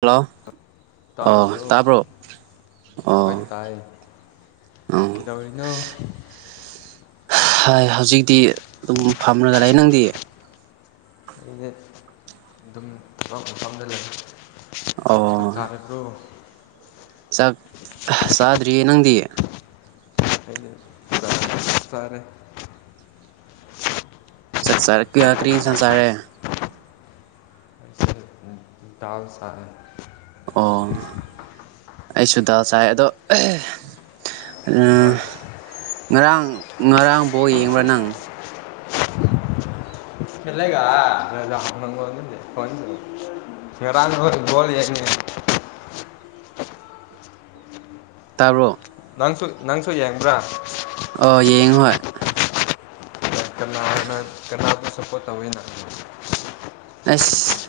hello ꯑꯣ ꯇꯥꯔꯤꯕ꯭ꯔꯣ ꯇꯥꯕ꯭ꯔꯣ ꯍꯣꯏ ꯑꯣ ꯇꯥꯏ ꯎꯝ ꯀꯩꯗꯧꯔꯤꯅꯣ ꯍꯥꯏ ꯍꯧꯖꯤꯛꯇꯤ ꯑꯗꯨꯝ ꯐꯝꯔꯒ ꯂꯩ ꯅꯪꯗꯤ ꯑꯩꯗꯤ ꯑꯗꯨꯝ ꯊꯕꯛ ꯃꯐꯝꯗ ꯂꯩ ꯆꯥꯛ ꯑꯣ ꯆꯥꯔꯕꯣ ꯆꯥꯛ ꯆꯥꯗ꯭ꯔꯤꯌꯦ ꯅꯪꯗꯤ ꯑꯩꯅ ꯆꯥꯛ ꯆꯥꯔꯦ ꯆꯥꯛ ꯆꯥꯔꯦ ꯀꯤꯌꯥ ꯀ꯭ꯔꯤ ꯍꯤꯟꯁꯥꯡ ꯆꯥꯔꯦ ꯑꯩꯁꯦ ꯗꯥꯜ ꯆꯥꯢ ꯑꯣ ꯑꯩꯁꯨ ꯗꯥꯜ ꯆꯥꯢ ꯑꯗꯣ ꯍꯣꯏ ꯉꯔꯥꯡ ꯉꯔꯥꯡ ꯕꯣꯜ ꯌꯦꯡꯕ꯭ꯔꯥ ꯅꯪ [unintelligible] [unintelligible] [inaudible] ꯇꯥꯕ꯭ꯔꯣ ꯅꯪꯁꯨ ꯅꯪꯁꯨ ꯌꯦꯡꯕ꯭ꯔꯥ ꯑꯣ ꯌꯦꯡ ꯍꯣꯢ ꯀꯅꯥꯅ ꯀꯅꯥꯕꯨ ꯁꯞꯄꯣꯔꯠ ꯇꯧꯋꯤ ꯅꯪ ꯑꯁ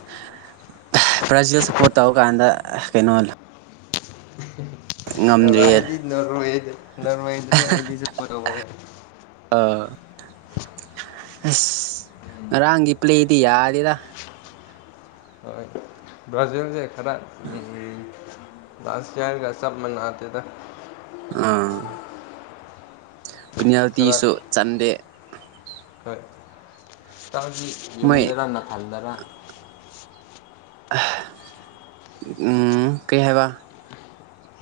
ꯕ꯭ꯔꯥꯖꯤꯜ ꯁꯞꯄꯣꯔꯠ ꯇꯧ ꯀꯥꯟꯗ ꯀꯩꯅꯣ ꯉꯝꯗ꯭ꯔꯤꯌꯦ ꯑꯩꯗꯤ ꯅꯣꯔꯋꯦꯗ ꯅꯣꯔꯋꯗꯅꯦ ꯑꯗꯤ ꯁꯄꯣꯔꯇ ꯇꯧꯕꯁꯦ ꯑꯁ ꯉꯔꯥꯡꯒꯤ ꯄ꯭ꯂꯦꯗꯤ ꯌꯥꯗꯦꯗ ꯍꯣꯏ ꯕ꯭ꯔꯥꯖꯤꯜꯁꯦ ꯈꯔ ꯂꯥꯁ ꯌꯥꯔꯒ ꯆꯞ ꯃꯥꯟꯅꯗꯦꯗ ꯑꯥ ꯈꯔ ꯄꯨꯅꯦꯜꯇꯤꯁꯨ ꯆꯟꯗꯦ ꯍꯣꯏ ꯢꯇꯥꯎꯗꯤ ꯃꯣꯏ ꯌꯨꯝꯗꯔꯥ ꯅꯊꯟꯗꯔꯥ ꯎꯝ ꯀꯩ ꯍꯥꯏꯕ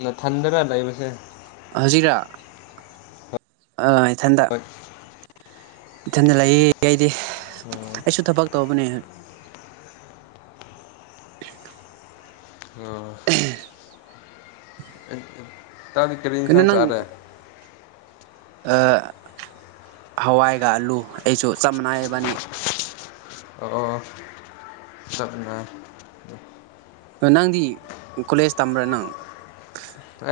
ꯅꯊꯟꯗꯔꯥ ꯂꯩꯕꯁꯦ ꯍꯧꯖꯤꯛꯔꯥ ꯑꯥ ꯏꯊꯟꯇ ꯏꯊꯟꯗ ꯂꯩꯌꯦ ꯑꯩꯗꯤ ꯎꯝ ꯑꯩꯁꯨ ꯊꯕꯛ ꯇꯧꯕꯅꯦ ꯑꯣ ꯢꯇꯥꯎꯗꯤ ꯀꯔꯤ ꯀꯩꯅꯣ ꯍꯤꯟꯁꯥꯡ ꯅꯪ ꯆꯥꯔꯦ ꯍꯋꯥꯏꯒ ꯑꯂꯨ ꯑꯩꯁꯨ ꯆꯞ ꯃꯅꯥꯏꯕꯅꯤ ꯑꯣ ꯆꯠꯃꯦ [inaudible] ꯅꯪꯗꯤ ꯀꯣꯂꯦꯖ ꯇꯝꯕ꯭ꯔꯥ ꯅꯪ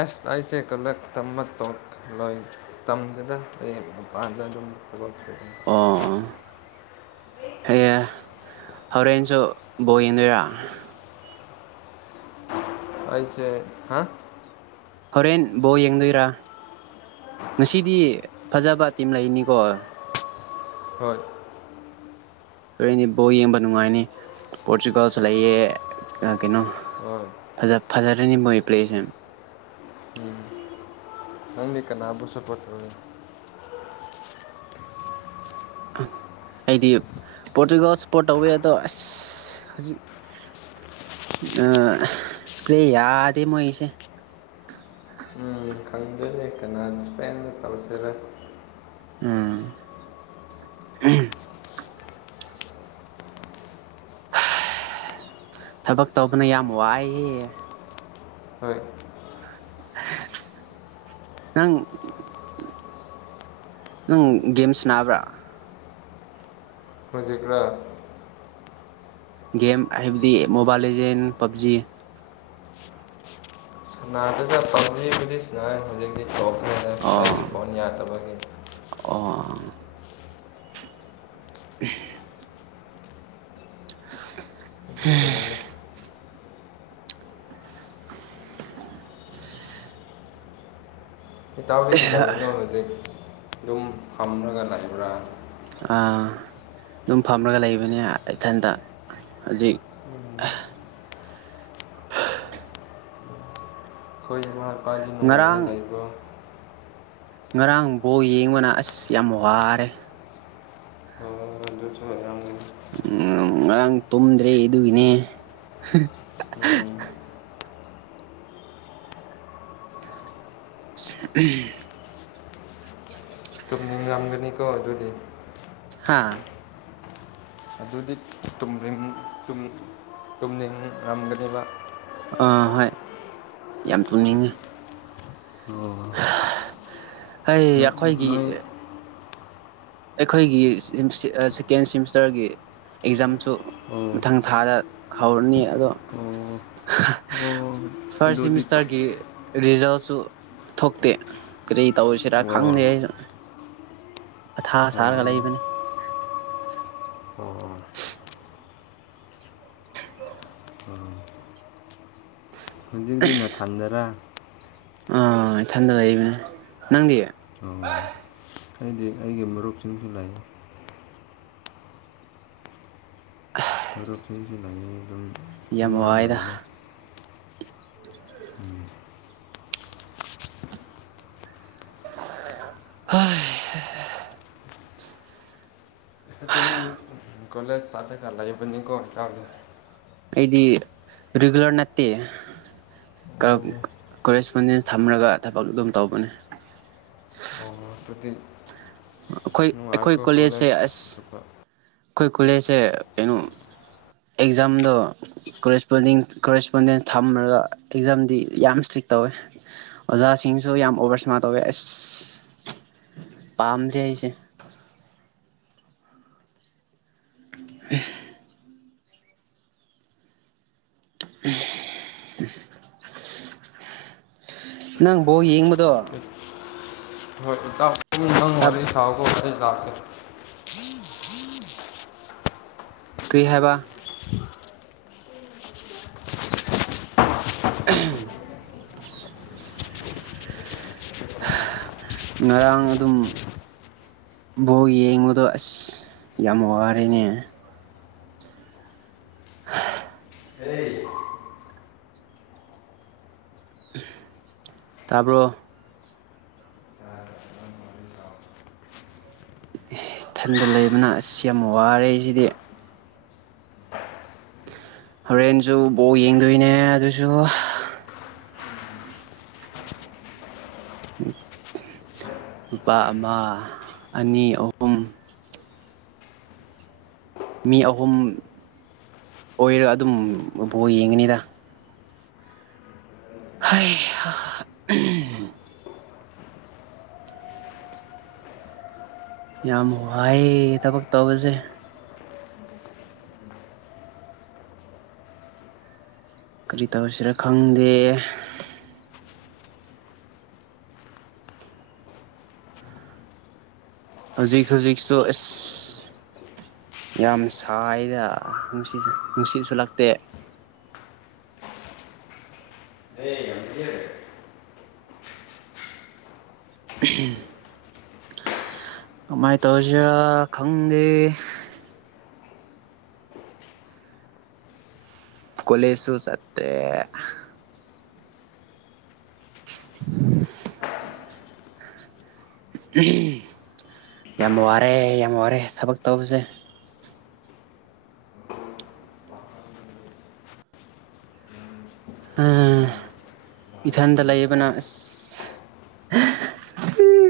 ꯑꯁ ꯑꯩꯁꯦ ꯀꯂꯛ ꯇꯝꯕ ꯇꯣꯛꯂꯣꯏ ꯇꯝꯗꯨꯗ ꯑꯩ ꯃꯄꯥꯟ ꯣ [unintelligible] [inaudible] ꯑꯣ ꯍ ꯍꯣꯔꯦꯟꯁꯨ ꯕꯣꯜ ꯌꯦꯡꯗꯣꯏꯔꯥ ꯑꯩꯁꯦ ꯍꯥꯏ ꯍꯣꯔꯦꯟ ꯕꯣꯜ ꯌꯦꯡꯗꯣꯏꯔꯥ ꯉꯁꯤꯗꯤ ꯐꯖꯕ ꯇꯤꯝ ꯂꯩꯅꯤꯀꯣ ꯍꯣꯏ ꯍꯔꯦꯟꯅꯦ ꯕꯣꯜ ꯌꯦꯡꯕ ꯅꯨꯡꯉꯥꯏꯅꯤ ꯄꯣꯔꯆꯨꯒꯥꯜꯁꯂꯛꯑꯦ ꯍꯣꯏ ꯀꯩꯅꯣꯖ ꯐꯖꯔꯅꯤ ꯃꯣꯏ ꯄ꯭ꯂꯦꯁꯦ ꯅꯪꯂꯤ ꯀꯅꯥꯕꯨ ꯁꯥꯄꯠꯇꯔꯅꯤ ꯍꯠ ꯑꯩꯗꯤ ꯄꯣꯔꯇꯨꯒꯜ ꯁꯄꯣꯔꯠ ꯇꯧꯋꯤ ꯑꯗꯣ ꯑꯁ ꯍꯧꯖꯤꯛ ꯑꯄ꯭ꯂꯦ ꯌꯥꯗꯦ ꯃꯣꯏꯁꯦ ꯂꯦꯛꯀꯅ ꯏꯁꯄꯦꯟꯗ ꯇꯧꯖꯔꯦ ꯎꯝ ꯊꯕꯛ ꯇꯧꯕꯅ ꯌꯥꯝ ꯋꯥꯏꯍꯦ ꯍꯣꯏ ꯅꯪ ꯅꯪ ꯒꯦꯝꯁ ꯅꯥꯕ꯭ꯔꯥ ꯍꯧꯖꯤꯛꯔ ꯒꯦꯝ ꯍꯥꯏꯕꯗꯤ ꯃꯣꯕꯥꯏꯜ ꯂꯤꯖꯦꯟ ꯄꯞꯖꯤ ꯁꯅꯥꯏꯟ ꯍꯧꯖꯛꯒꯤ ꯇꯣꯄꯤ ꯑꯣ ꯑꯣ [unintelligible] ꯑꯗꯨꯒꯤꯅꯤꯅꯦ ꯎꯝ ꯀꯤꯇꯧꯔꯤ ꯀꯩꯗꯧꯔꯤꯅꯣ ꯍꯧꯖꯤꯛ ꯑꯗꯨꯝ ꯐꯝꯔꯒ ꯂꯩꯕ꯭ꯔꯥ ꯑꯥ ꯑꯗꯨꯝ ꯐꯝꯔꯒ ꯂꯩꯕꯅꯦ ꯏꯊꯟꯇ ꯍꯧꯖꯤꯛ ꯑꯩꯈꯣꯏ ꯏꯃꯥ ꯏꯄꯥꯗꯤ ꯅꯨꯡꯉꯥꯏꯅ ꯉꯔꯥꯡ ꯂꯩꯕ꯭ꯔꯣ ꯉꯔꯥꯡ ꯕꫭꯜ ꯌꯦꯡꯕꯅ ꯑꯁ ꯌꯥꯝ ꯋꯥꯔꯦ ꯑꯣ ꯑꯗꯨꯁꯨ ꯃꯌꯥꯝꯒꯤ ꯎꯝ ꯉꯔꯥꯡ ꯇꯨꯝꯗ꯭ꯔꯦ ꯑꯗꯨꯒꯤꯅꯦ ꯎꯝ [unintelligible] ꯆꯨꯝꯅꯤꯡ ꯉꯝꯒꯅꯤꯀꯣ ꯑꯗꯨꯗꯤ ꯍꯥꯥ ꯑꯗꯨꯗꯤ ꯇꯨꯝꯅꯤꯡ ꯔꯝꯒꯅꯦꯕ ꯑꯥ ꯍꯣꯏ ꯌꯥꯝ ꯇꯨꯝꯅꯤꯡꯉꯦ ꯑꯣ ꯑꯩ ꯅ ꯑꯩꯈꯣꯏꯒꯤ ꯅꯣꯏ ꯑꯩꯈꯣꯏꯒꯤ ꯁꯦꯀꯦꯟ ꯁꯤꯦꯃꯤꯁꯇꯔꯒꯤ ꯑꯦꯛꯖꯥꯝꯁꯨ ꯑꯣ ꯃꯊꯪ ꯊꯥꯗ ꯍꯧꯔꯅꯤ ꯑꯗꯣ ꯑꯣ ꯑꯣ ꯐꯥꯔꯁ ꯑꯗꯨꯗꯤ ꯁꯤꯃꯤꯁꯇꯔꯒꯤ ꯔꯤꯖꯜꯁꯨ ꯊꯣꯛꯇꯦ ꯀꯔꯤ ꯇꯧꯔꯤꯁꯤꯔꯥ ꯑꯣ ꯈꯪꯗꯦ ꯑꯩꯁꯨ ꯑꯊꯥ ꯑꯣ ꯁꯥꯔꯒ ꯂꯩꯕꯅꯤ ꯑꯣ ꯑꯣ ꯁꯤꯅ ꯊꯥꯟꯗꯔ ꯑꯥ ꯏꯊꯟꯗ ꯂꯩꯕꯅꯦ ꯅꯪꯗꯤ ꯍꯥꯏꯗꯤ ꯑꯩꯒꯤ ꯃꯔꯨꯞꯁꯤꯡꯁꯨ ꯂꯩ ꯃꯔꯨꯞꯁꯤꯡꯁꯤ ꯂꯩꯌꯦ ꯑꯗꯨꯝ ꯌꯥꯝ ꯋꯥꯏꯗ ꯃꯤꯌꯥꯝꯅꯩꯅ ꯎꯝ ꯍꯣꯏ ꯀꯣꯂꯦ ꯆꯥꯇꯀꯔ ꯂꯩꯕꯅꯤ ꯀꯣ ꯍꯇꯥꯦ ꯑꯩꯗꯤ ꯔꯤꯒꯨꯂꯔ ꯅꯠꯇꯦ ꯑꯣ ꯀꯣꯔꯦꯁꯄꯣꯟꯗꯦꯟꯁ ꯊꯝꯔꯒ ꯊꯕꯛ ꯑꯗꯨꯝ ꯇꯧꯕꯅꯤ ꯔꯁꯄꯇ ꯑꯩꯈꯣꯏ ꯅꯨꯋꯥꯥꯏꯀꯣ ꯀꯣꯂꯦꯖꯁꯦ ꯀꯣꯂꯦꯖ ꯑꯁ ꯁꯐ ꯑꯩꯈꯣꯏ ꯀꯨꯂꯦꯁꯦ ꯀꯩꯅꯣ ꯑꯦꯛꯖꯥꯝꯗꯣꯄꯣꯟ ꯀꯣꯔꯦꯁꯄꯣꯟꯗꯦꯟ ꯊꯝꯃꯒ ꯑꯦꯛꯖꯥꯝꯗꯤ ꯌꯥꯝ ꯏꯁꯇ꯭ꯔꯤꯛ ꯇꯧꯋꯦ ꯑꯣꯖꯥꯁꯤꯡꯁꯨ ꯌꯥꯝ ꯑꯣꯕꯔ ꯏꯁꯃꯥꯔ ꯇꯧꯋꯦ ꯑꯁ ꯄꯥꯝꯗ꯭ꯔꯤ ꯑꯩꯁꯦ [unintelligible] ꯅꯪꯕꯣ ꯌꯦꯡꯕꯗꯣ ꯇꯞ ꯁꯥꯎ ꯎꯆꯦ ꯇ꯭ꯔꯤꯍꯕ [unintelligible] [inaudible] ꯉꯔꯥꯡ ꯑꯗꯨꯝ ꯕꯣꯛ ꯌꯦꯡꯕꯗꯣ ꯑꯁ ꯌꯥꯝ ꯋꯥꯔꯦꯅꯦ ꯑꯩ ꯇꯥꯔꯕꯣ ꯏꯊꯟꯗ ꯂꯩꯕꯅ ꯑꯁꯤ ꯌꯥꯝ ꯋꯥꯔꯦꯁꯤꯗꯤ ꯍꯣꯔꯦꯟꯁꯨ ꯕꯣꯛ ꯌꯦꯡꯗꯣꯏꯅꯦ ꯑꯗꯨꯁꯨ ꯂꯨꯄꯥ ꯑꯃ ꯑꯅꯤ ꯑꯍꯨꯝ ꯃꯤ ꯑꯍꯨꯝ ꯑꯣꯏꯔꯒ ꯑꯗꯨꯝꯕꯣ ꯌꯦꯡꯉꯅꯤꯗ ꯍꯥꯏ ꯌꯥꯝ ꯋꯥꯏ ꯊꯕꯛ ꯇꯧꯕꯁꯦ ꯀꯔꯤ ꯇꯧꯔꯤꯁꯤꯔ ꯈꯪꯗꯦ ꯍꯧꯖꯤꯛ ꯍꯧꯖꯤꯛꯁꯨ ꯑꯁ ꯌꯥꯝ ꯁꯥꯏꯗ ꯅꯨꯡꯁꯤꯠꯁꯨ ꯂꯛꯇꯦ [unintelligible] [inaudible] ꯦ [unintelligible] [inaudible] ꯀꯃꯥꯏꯅ ꯇꯧꯁꯤꯔꯥ ꯈꯪꯗꯦ ꯀꯣꯂꯦꯁꯨꯁꯨꯁꯠꯇꯦ [unintelligible] [inaudible] ꯌꯥꯝ ꯋꯥꯔꯦ ꯌꯥꯝ ꯋꯥꯔꯦ ꯊꯕꯛ ꯇꯧꯕꯁꯦ ꯏꯊꯟꯗ ꯂꯩꯌꯦꯕꯅ ꯑ ꯎꯝ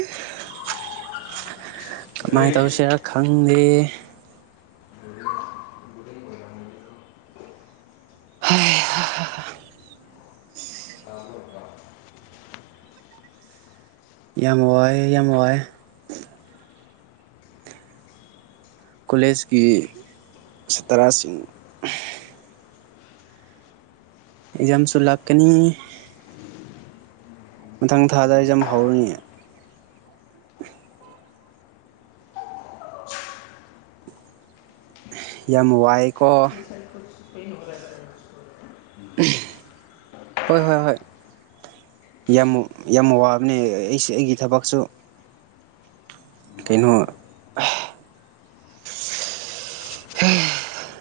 ꯀꯃꯥꯏꯅ ꯇꯧꯁꯤꯦꯔ ꯈꯪꯗꯦ ꯌꯥꯝ ꯋꯥꯏ ꯌꯥꯝ ꯋꯥꯏ ꯀꯣꯂꯦꯖꯀꯤ ꯇꯔꯥꯁꯤꯡ ꯑꯦꯛꯖꯥꯝꯁꯨꯣꯂꯚ ꯀꯅꯤ ꯃꯊꯪ ꯊꯥꯗ ꯑꯩꯁꯦ ꯌꯥꯝ ꯍꯧꯔꯏꯦ ꯌꯥ ꯃꯣꯕꯥꯏꯛ ꯁꯥꯏ ꯄꯔ ꯍꯣꯏ ꯍꯣꯏ ꯍꯣꯏ ꯌꯥꯝ ꯌꯥꯝ ꯋꯥꯕꯅꯦ ꯑꯩ ꯑꯩꯒꯤ ꯊꯕꯛꯁꯨ ꯀꯩꯅꯣ ꯍꯝ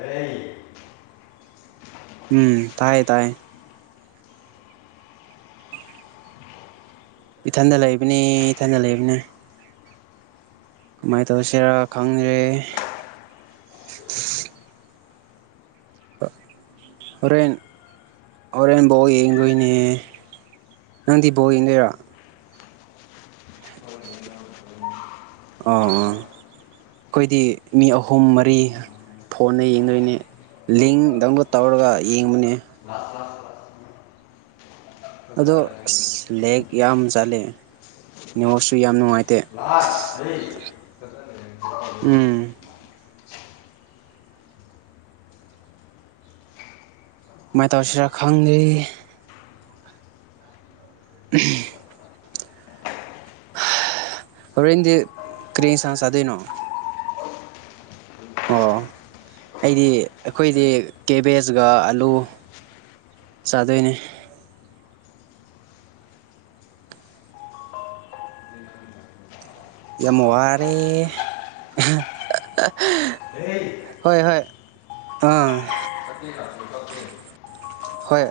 ꯑꯦꯏ ꯎꯝ ꯇꯥꯏꯌꯦ ꯇꯥꯏꯌꯦ ꯏꯊꯟꯗ ꯂꯩꯕꯅꯦ ꯏꯊꯟꯗ ꯂꯩꯕꯅꯦ ꯀꯃꯥꯏꯅ ꯇꯧꯁꯤꯔꯥ ꯈꯪꯗ꯭ꯔꯦ ꯦꯟ ꯑꯣꯦꯟ ꯕꯣꯒꯣꯏꯅꯦ ꯅꯪꯗꯤ ꯕꯣꯟ ꯂꯩꯔ ꯍ ꯑꯣꯥ ꯑꯥ ꯑꯩꯈꯣꯏꯗꯤ ꯃꯤ ꯑꯍꯨꯝ ꯃꯔꯤ ꯐꯣꯟꯅ ꯌꯦꯡꯗꯣꯏꯅꯦ ꯂꯤꯡ ꯗꯥꯎꯟꯂꯣꯗ ꯇꯧꯔꯒ ꯌꯦꯡꯕꯅꯦ ꯂꯁ ꯑꯗꯣ ꯑꯁ ꯂꯦꯛꯦꯛ ꯌꯥꯝ ꯆꯠꯂꯦ ꯅꯤꯣꯁꯁꯨ ꯌꯥꯝ ꯅꯨꯡꯉꯥꯏ ꯎꯝ ꯂꯥꯁ ꯀꯃꯥꯏꯅ ꯇꯧꯔꯤꯁꯤꯔ ꯈꯪꯗꯔꯤ [unintelligible] [inaudible] ꯍꯣꯔꯦꯟꯗꯤ ꯀꯔꯤꯦꯟ ꯁꯥꯡ ꯆꯥꯗꯣꯏꯅꯣ ꯑꯣ ꯑꯩꯗꯤ ꯑꯩꯈꯣꯏꯗꯤ ꯀꯦꯕꯦꯖꯀ ꯑꯂꯨ ꯆꯥꯗꯣꯏꯅꯦ ꯌꯥꯝ ꯋꯥꯔꯦ ꯍꯦ ꯍꯣꯏ ꯍꯣꯏ ꯑꯥ ꯍꯣꯏ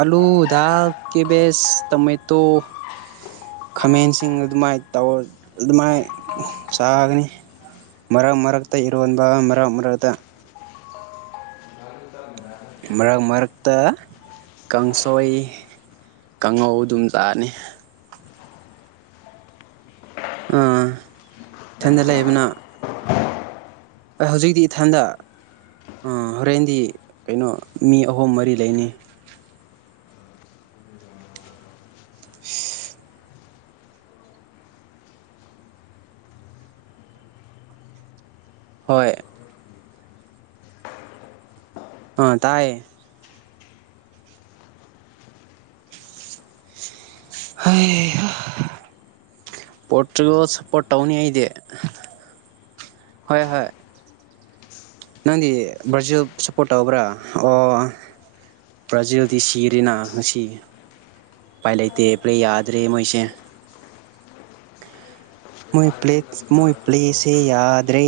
ꯑꯂꯨ ꯗꯥꯜ ꯀꯦꯕꯦꯁ ꯇꯣꯃꯦꯇꯣ ꯈꯥꯃꯦꯟꯁꯤꯡ ꯑꯗꯨꯃꯥꯏ ꯇꯧꯔ ꯑꯗꯨꯃꯥꯏ ꯆꯥꯒꯅꯤ ꯃꯔꯛ ꯃꯔꯛꯇ ꯏꯔꯣꯟꯕ ꯃꯔꯛ ꯃꯔꯛꯇ ꯃꯔꯛ ꯃꯔꯛꯇ ꯀꯥꯡꯁꯣꯏ ꯀꯥꯡꯉꯧ ꯑꯗꯨꯝ ꯆꯥꯅꯤ ꯑꯥ ꯊꯟꯗ ꯂꯩꯕꯅ ꯍꯧꯖꯤꯛꯇꯤ ꯏꯊꯟꯗ ꯑ ꯍꯣꯔꯦꯟꯗꯤ ꯀꯩꯅꯣ ꯃꯤ ꯑꯍꯨꯝ ꯃꯔꯤ ꯂꯩꯅꯤ ꯍꯣꯏ ꯑ ꯇꯥꯏꯌꯦ ꯍꯩꯍꯥ ꯄꯣꯔꯇꯨꯒꯜ ꯁꯞꯄꯣꯔꯠ ꯇꯧꯅꯤ ꯑꯩꯗꯤ ꯍꯣꯏ ꯍꯣꯏ ꯅꯪꯗꯤ ꯕꯔꯖꯤꯜ ꯁꯞꯄꯣꯔꯠ ꯇꯧꯕ꯭ꯔꯥ ꯑꯣ ꯕ꯭ꯔꯥꯖꯤꯜꯗꯤ ꯁꯤꯔꯦꯅ ꯉꯁꯤ ꯎꯄꯥꯏ ꯂꯩꯇꯦ ꯄ꯭ꯂꯦ ꯌꯥꯗ꯭ꯔꯦ ꯃꯣꯏꯁꯦ ꯃꯣꯏ ꯄ꯭ꯂꯦ ꯃꯣꯏ ꯄ꯭ꯂꯦꯁꯦ ꯌꯥꯗ꯭ꯔꯦ